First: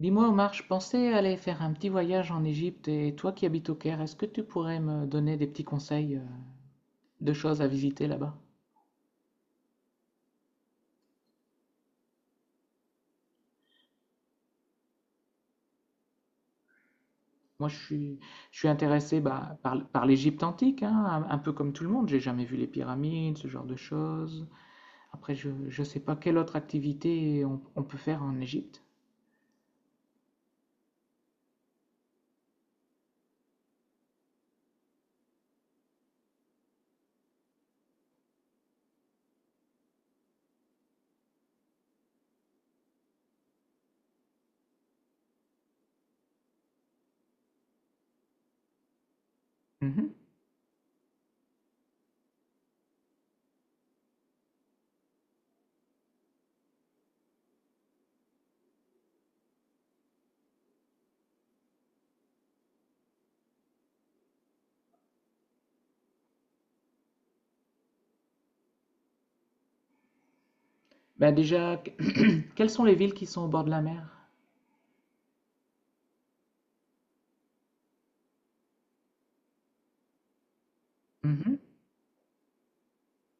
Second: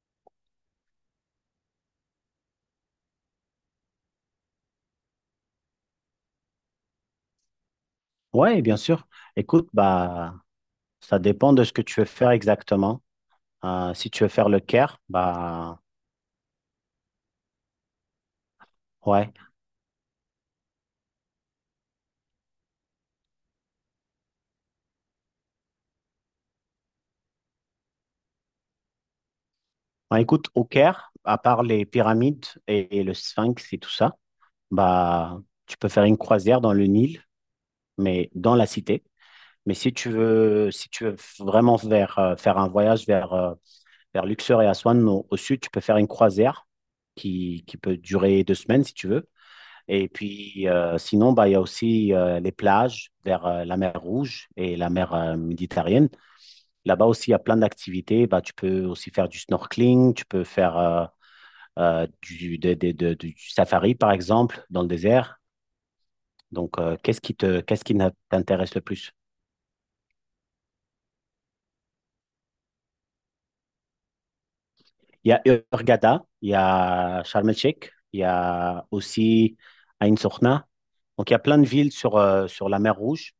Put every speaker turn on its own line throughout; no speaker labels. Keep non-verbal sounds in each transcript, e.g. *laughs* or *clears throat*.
Dis-moi Omar, je pensais aller faire un petit voyage en Égypte et toi qui habites au Caire, est-ce que tu pourrais me donner des petits conseils de choses à visiter là-bas?
Ouais, bien sûr. Écoute, bah, ça dépend de ce que tu veux faire exactement. Si tu veux faire le Caire, bah,
Moi, je suis, je suis intéressé,
ouais.
bah, par l'Égypte antique, hein, un peu comme tout le monde. J'ai jamais vu les pyramides, ce genre de choses. Après, je ne sais pas quelle autre activité on peut faire en Égypte.
Bah, écoute, au Caire, à part les pyramides et le Sphinx et tout ça, bah, tu peux faire une croisière dans le Nil, mais dans la cité. Mais si tu veux, si tu veux vraiment vers, faire un voyage vers Luxor et Aswan au sud, tu peux faire une croisière qui peut durer 2 semaines si tu veux. Et
Mhm.
puis, sinon, bah, il y a aussi les plages vers la mer Rouge et la mer Méditerranée. Là-bas aussi, il y a plein d'activités. Bah, tu peux aussi faire du snorkeling, tu peux faire du, des- de- du safari, par exemple, dans le désert. Donc, qu'est-ce qui t'intéresse le plus?
Bah déjà, *clears throat* quelles sont les villes qui sont au bord de la mer?
Il y a Hurghada, il y a Sharm el-Sheikh, il y a aussi Ain Sokhna. Donc, il y a
Mhm.
plein de villes sur la mer Rouge.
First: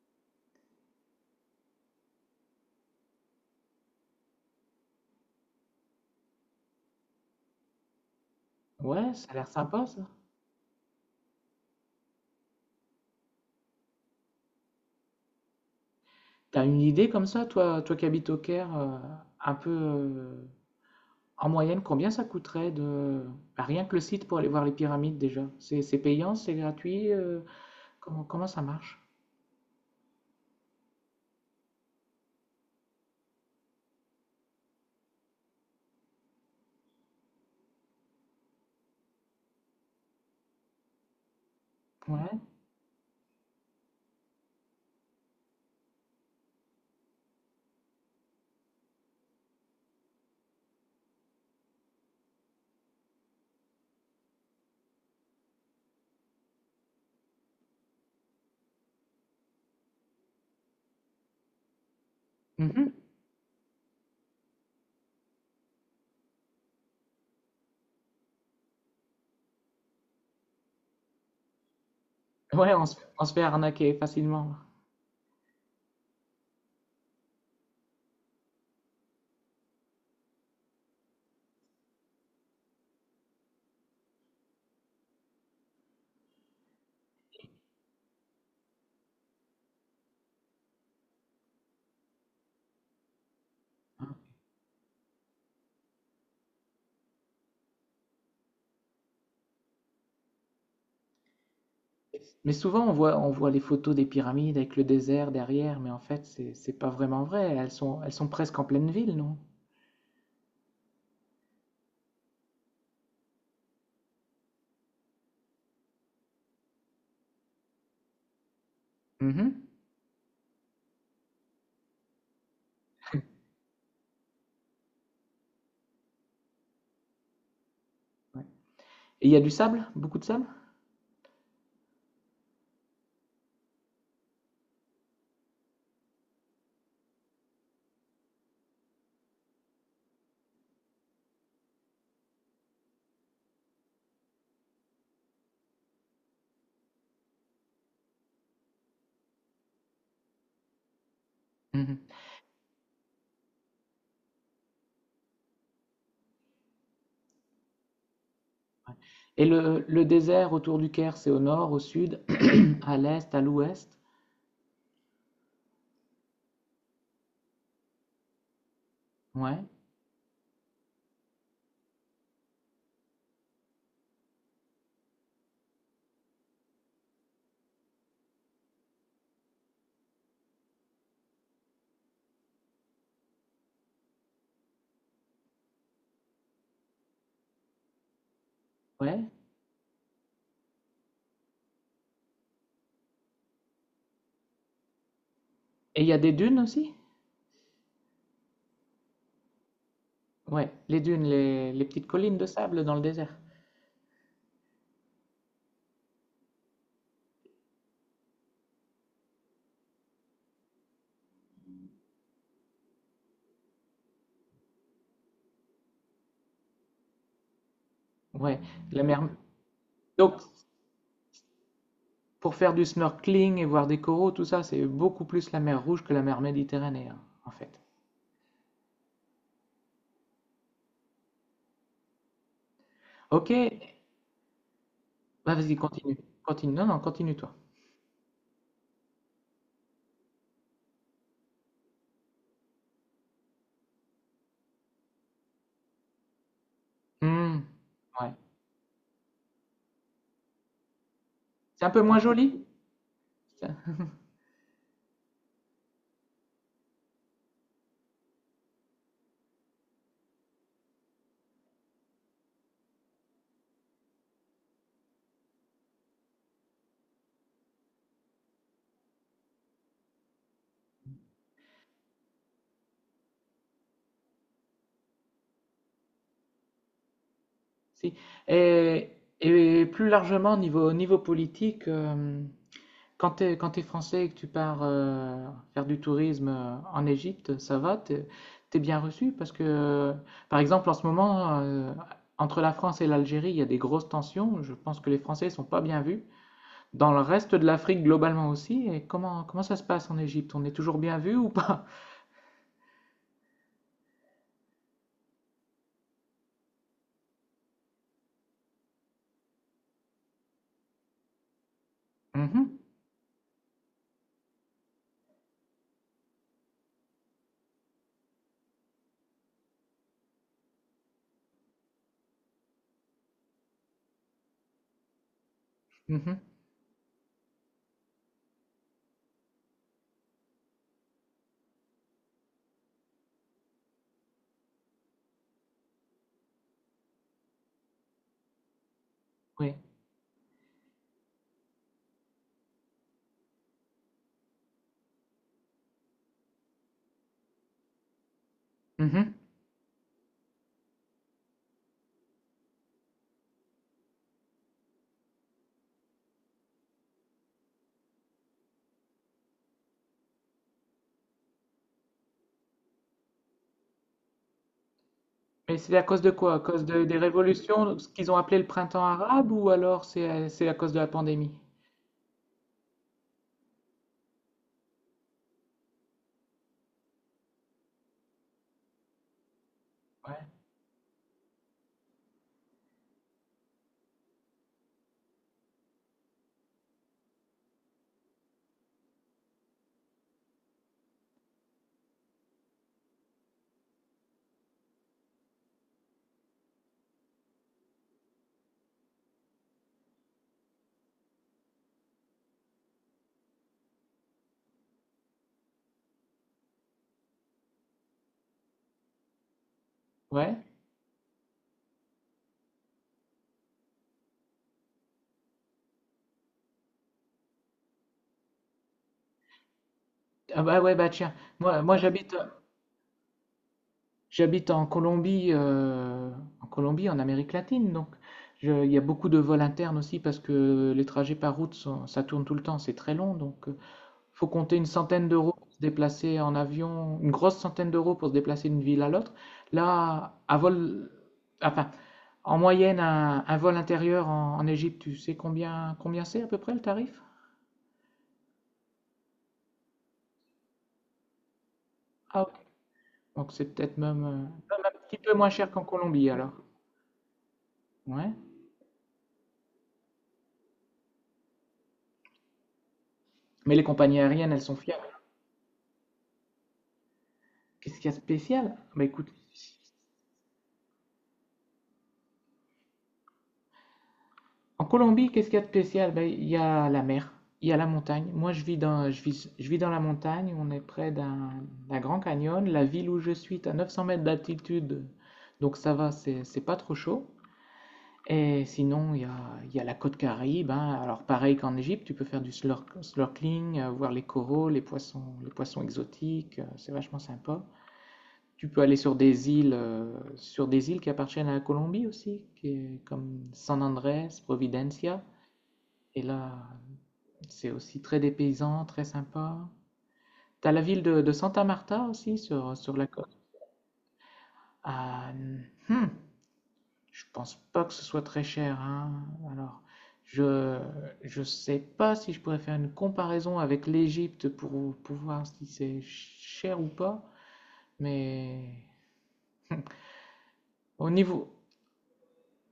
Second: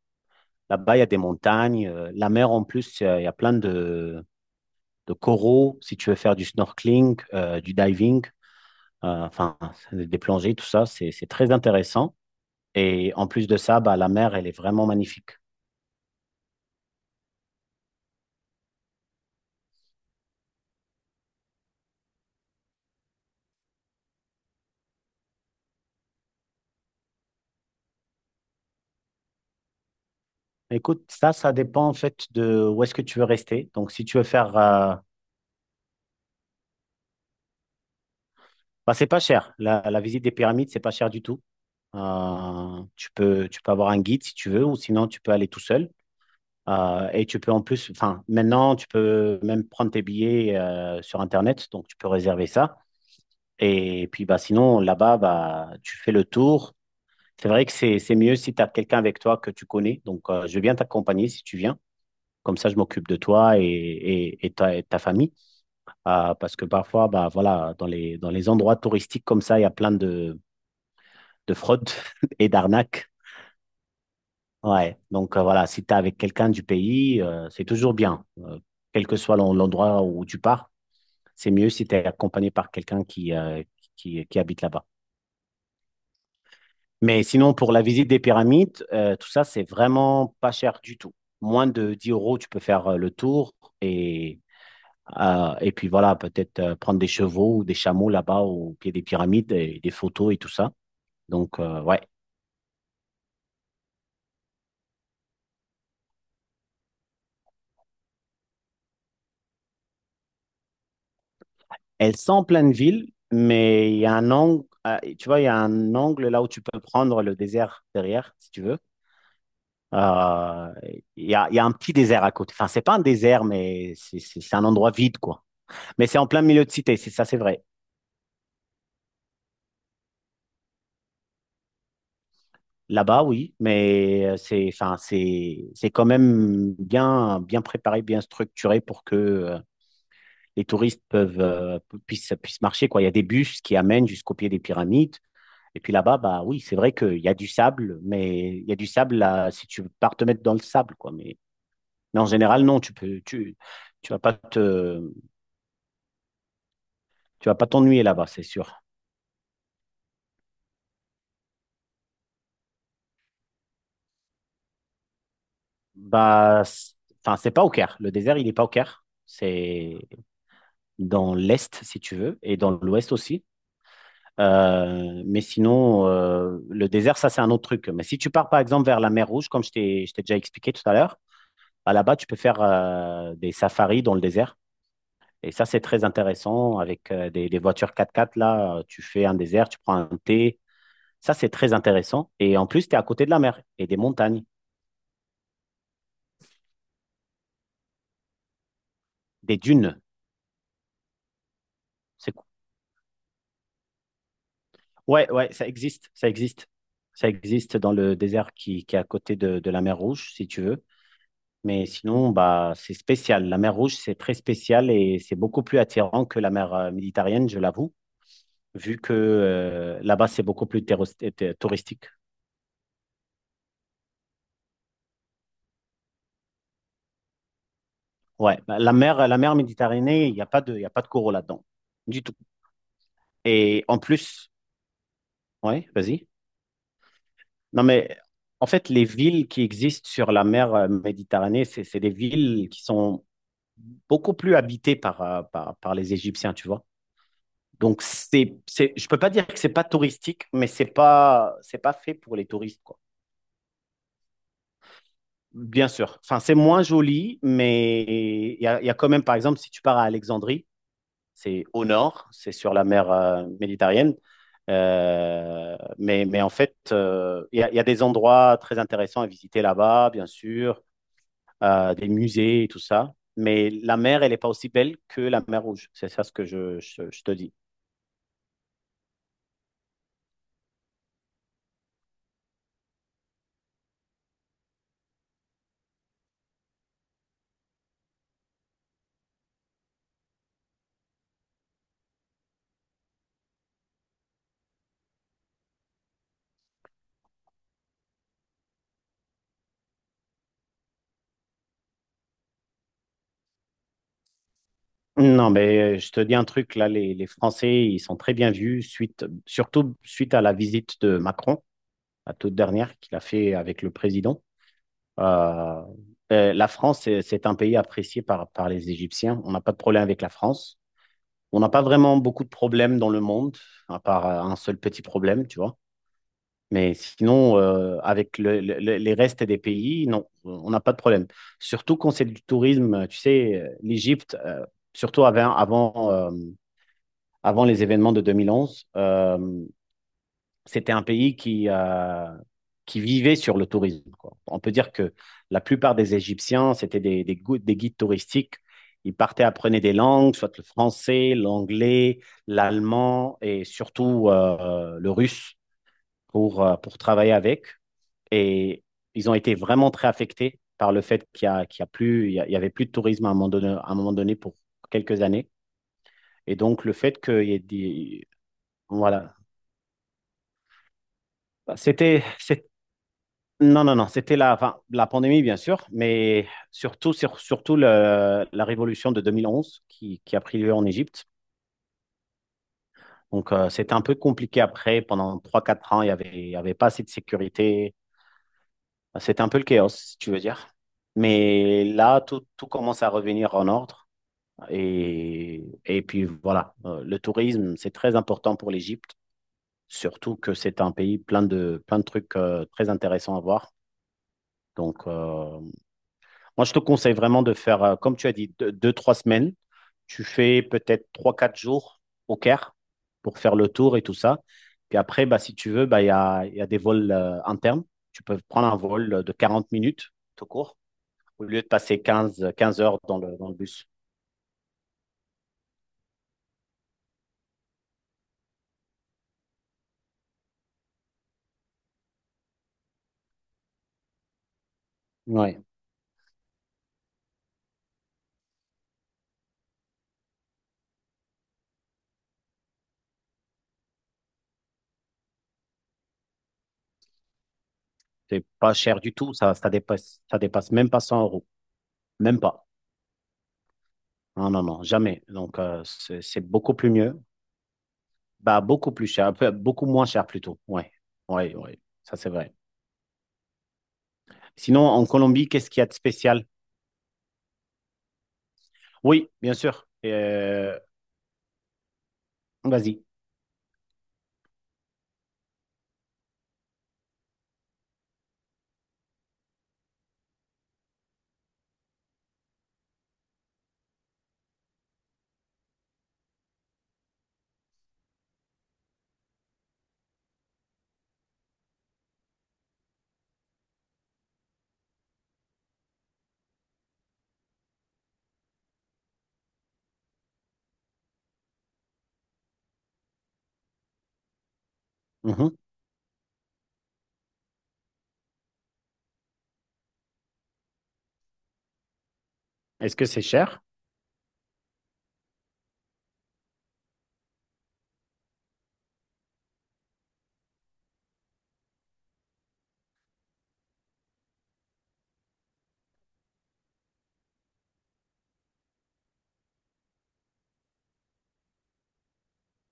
Là-bas, il y a des montagnes. La mer, en plus, il y a plein de coraux, si tu veux faire du snorkeling, du diving,
Ouais, ça a l'air
enfin
sympa ça.
des plongées, tout ça, c'est très intéressant. Et en plus de ça, bah, la mer, elle est vraiment magnifique.
T'as une idée comme ça, toi qui habites au Caire, un peu en moyenne, combien ça coûterait de bah, rien que le site pour aller voir les pyramides déjà? C'est payant, c'est gratuit, comment ça marche?
Écoute, ça dépend en fait de où est-ce que tu veux rester. Donc, si tu veux faire, bah, c'est pas cher. La visite des pyramides, c'est pas cher du tout.
Ouais.
Tu peux avoir un guide si tu veux, ou sinon tu peux aller tout seul. Et tu peux en plus, enfin, maintenant, tu peux même prendre tes billets sur Internet, donc tu peux réserver ça. Et puis bah sinon là-bas bah tu fais le tour. C'est vrai que c'est mieux si tu as quelqu'un avec toi que tu connais. Donc je vais bien t'accompagner si tu viens. Comme ça je
Mhm.
m'occupe de toi et ta famille. Parce que parfois bah voilà dans les endroits touristiques comme ça il y a plein de fraudes *laughs* et
Ouais,
d'arnaques.
on se fait arnaquer facilement.
Ouais. Donc voilà, si tu es avec quelqu'un du pays, c'est toujours bien. Quel que soit l'endroit où tu pars, c'est mieux si tu es accompagné par quelqu'un qui habite là-bas. Mais sinon, pour la visite des pyramides, tout ça, c'est vraiment pas cher du tout. Moins de 10 euros, tu peux faire le tour et, et puis voilà, peut-être prendre des chevaux ou des chameaux là-bas au pied des pyramides et des photos et tout ça. Donc, ouais.
Mais souvent on voit les photos des pyramides avec le désert derrière, mais en fait c'est pas vraiment vrai. Elles sont presque en pleine ville, non?
Elles sont en pleine ville, mais il y a un angle, tu vois, il y a un angle là où tu peux prendre le désert derrière, si tu veux.
Mhm.
Euh, il y a un petit désert à côté. Enfin, c'est pas un désert, mais c'est un endroit vide, quoi. Mais c'est en plein milieu de cité, c'est ça, c'est vrai.
Ouais. Et il y a du sable, beaucoup de sable?
Là-bas, oui, mais c'est, enfin, c'est quand même bien, bien préparé, bien structuré pour que les touristes peuvent, puissent marcher, quoi. Il y a des bus qui amènent jusqu'au pied des pyramides. Et puis là-bas, bah oui, c'est vrai qu'il y a du sable, mais il y a du sable là, si tu pars te mettre dans le sable, quoi. Mais,
Mmh.
mais en général, non, tu peux, tu vas pas te, tu vas pas t'ennuyer là-bas, c'est sûr.
Ouais, et le désert autour du Caire, c'est au nord, au sud, *clears throat* à l'est, à l'ouest?
Bah, enfin, c'est pas au Caire. Le désert, il n'est pas au Caire.
Ouais,
C'est dans l'est, si tu veux, et dans l'ouest aussi. Mais sinon, le désert, ça, c'est un autre truc. Mais si tu pars, par exemple, vers la mer Rouge, comme je t'ai déjà expliqué tout à l'heure, bah, là-bas, tu peux faire des safaris dans le désert. Et ça, c'est très intéressant. Avec des voitures quatre-quatre. Là, tu
ouais,
fais un désert, tu prends un thé. Ça, c'est très intéressant. Et en plus, tu es à côté de la mer et des montagnes,
et il y a des dunes aussi?
des dunes.
Ouais, les dunes, les petites
C'est
collines de
cool.
sable dans le désert?
Ouais, ouais, ça existe. Ça existe. Ça existe dans le désert qui est à côté de la mer Rouge, si tu veux. Mais sinon, bah, c'est spécial. La mer Rouge, c'est très spécial et c'est beaucoup plus attirant que la mer Méditerranée, je l'avoue,
Ouais,
vu
la
que
mer,
là-bas,
donc
c'est beaucoup plus touristique.
pour faire du snorkeling et voir des coraux, tout ça, c'est beaucoup plus la mer Rouge que la mer Méditerranée, hein, en fait.
Ouais, bah, la mer Méditerranée, il n'y a pas de, il y a pas de coraux là-dedans, du tout. Et en
OK,
plus,
bah, vas-y,
ouais,
continue.
vas-y.
Continue, non, non, continue toi.
Non, mais en fait, les villes qui existent sur la mer Méditerranée, c'est des villes qui sont beaucoup plus habitées par les Égyptiens, tu vois.
Mmh.
Donc,
Ouais.
je ne peux pas dire que ce n'est pas touristique, mais ce n'est pas, c'est
C'est un
pas
peu
fait
moins
pour les
joli?
touristes, quoi.
Ça- *laughs*
Bien sûr. Enfin, c'est moins joli, mais il y a quand même, par exemple, si tu pars à Alexandrie, c'est au nord, c'est sur la mer méditerranéenne. Mais en fait, il y a des endroits très intéressants à visiter là-bas, bien sûr, des musées et tout ça. Mais la mer, elle n'est pas aussi belle que la mer Rouge. C'est ça ce que je te dis.
Si. Et, et plus largement, au niveau politique, quand tu es, quand t'es français et que tu pars faire du tourisme en Égypte, ça va, t'es bien reçu parce que, par exemple, en ce moment, entre la France et l'Algérie, il y a des grosses tensions. Je pense que les Français ne sont pas bien vus. Dans le reste de l'Afrique, globalement aussi. Et comment ça se passe en Égypte? On est toujours bien vu ou pas?
Non, mais je te dis un truc, là, les Français, ils sont très bien vus, suite, surtout suite à la visite de Macron, la
*laughs*
toute
Mhm.
dernière qu'il a fait avec le président. Euh, la France, c'est un pays apprécié par les Égyptiens. On n'a pas de problème avec la France. On n'a pas vraiment beaucoup de problèmes dans le monde, à part un seul petit problème, tu vois.
Mhm.
Mais sinon, avec les restes des pays, non, on n'a pas de problème. Surtout quand c'est du tourisme, tu sais, l'Égypte, surtout avant les événements de 2011,
Oui.
c'était un pays qui vivait sur le tourisme, quoi. On peut dire que la plupart des Égyptiens, c'était des guides touristiques. Ils
Mhm.
partaient, apprenaient des langues, soit le français, l'anglais, l'allemand et surtout le russe pour travailler avec. Et ils ont été vraiment très affectés par le fait qu'il y a plus, il y a- il y avait plus de tourisme à un moment donné, à un moment donné pour quelques années.
Mais c'est à cause de quoi?
Et
À
donc,
cause
le
de- des
fait qu'il y ait
révolutions, ce
des,
qu'ils ont appelé le printemps
voilà,
arabe, ou alors c'est à cause de la pandémie?
C'était, c'est- non, non, non, c'était enfin, la pandémie, bien sûr, mais surtout, surtout la révolution de 2011 qui a
Ouais.
pris lieu en Égypte. Donc, c'était un peu compliqué après. Pendant trois quatre ans, il n'y avait, il y avait pas assez de sécurité. C'était un peu le chaos, si tu veux dire. Mais là, tout commence à revenir en ordre. Et puis, voilà, le tourisme, c'est très important pour l'Égypte, surtout que c'est un pays plein de trucs, très intéressants à voir. Donc, moi, je te conseille vraiment de faire, comme tu as dit, deux, trois semaines. Tu
Ouais.
fais peut-être trois, quatre jours au Caire pour faire le tour et tout ça. Puis après, bah, si tu veux, bah, il y a des vols internes. Tu peux prendre un vol de 40 minutes tout
Ah
court
bah ouais, bah tiens,
au lieu de
moi
passer quinze heures dans le bus.
j'habite en Colombie, en Colombie, en Amérique latine, donc je- il y a beaucoup de vols internes aussi parce que les trajets par route sont- ça tourne tout le temps, c'est très long, donc faut compter une centaine d'euros
Ouais,
pour se déplacer en avion, une grosse centaine d'euros pour se déplacer d'une ville à l'autre. Là, enfin, en moyenne, un vol intérieur en Égypte, tu sais combien c'est à peu près le tarif?
c'est pas cher du tout. Ça dépasse même pas 100 euros.
Ah,
Même
ok.
pas.
Donc c'est peut-être même,
Non, non, non,
même un petit
jamais.
peu moins
Donc,
cher qu'en
c'est
Colombie
c'est
alors.
beaucoup plus mieux.
Ouais.
Bah, beaucoup plus cher, beaucoup moins cher plutôt. Ouais, ouais, ouais. Ça, c'est vrai.
Mais les compagnies aériennes, elles sont
Sinon, en
fiables.
Colombie, qu'est-ce qu'il y a de spécial?
Qu'est-ce qu'il y a de spécial? Bah écoute,
Oui, bien sûr. Vas-y.
en Colombie, qu'est-ce qu'il y a de spécial? Ben, il y a la mer, il y a la montagne. Moi, je vis dans la montagne, on est près d'un grand canyon. La ville où je suis est à 900 mètres d'altitude, donc ça va, c'est pas trop chaud. Et sinon, il y a la côte Caraïbe, hein. Alors, pareil qu'en Égypte, tu peux faire du snorkeling, voir les coraux, les poissons exotiques, c'est vachement sympa. Tu peux aller sur des îles qui appartiennent à la Colombie aussi, qui est comme San Andrés, Providencia.
Mhm.
Et là, c'est aussi très dépaysant, très sympa. T'as la ville de Santa Marta aussi
Est-ce
sur la
que c'est
côte.
cher?
Ah, hmm, je pense pas que ce soit très cher, hein. Alors, je je sais pas si je pourrais faire une comparaison avec l'Égypte pour voir si c'est cher ou pas, mais au niveau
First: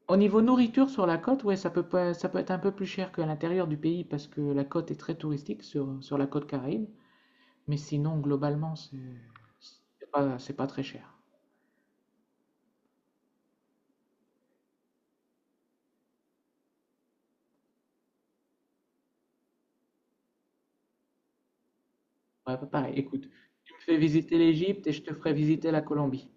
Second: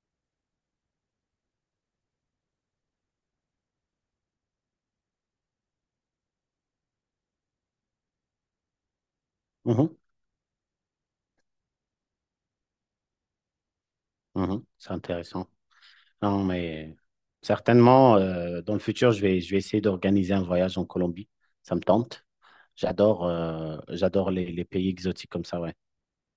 au niveau nourriture sur la côte, ouais, ça peut pas, ça peut être un peu plus cher qu'à l'intérieur du pays parce que la côte est très touristique sur la côte Caraïbe. Mais sinon, globalement,
Mhm.
c'est pas très cher.
Mhm. C'est intéressant. Non, mais certainement, dans le futur, je vais essayer d'organiser un voyage en Colombie. Ça me tente.
Ouais, pareil,
J'adore
écoute, tu
euh,
me fais
j'adore
visiter
les pays
l'Égypte et je te
exotiques
ferai
comme ça,
visiter
ouais.
la Colombie.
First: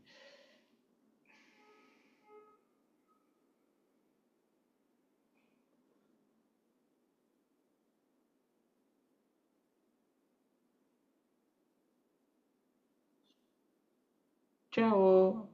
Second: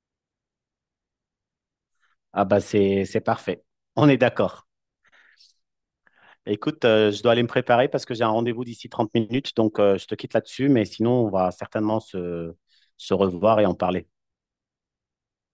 Ah bah c'est parfait. On est d'accord. Écoute, je dois aller me préparer parce que j'ai un rendez-vous d'ici 30 minutes, donc je te quitte là-dessus, mais sinon on va certainement se revoir et en parler.
Ciao!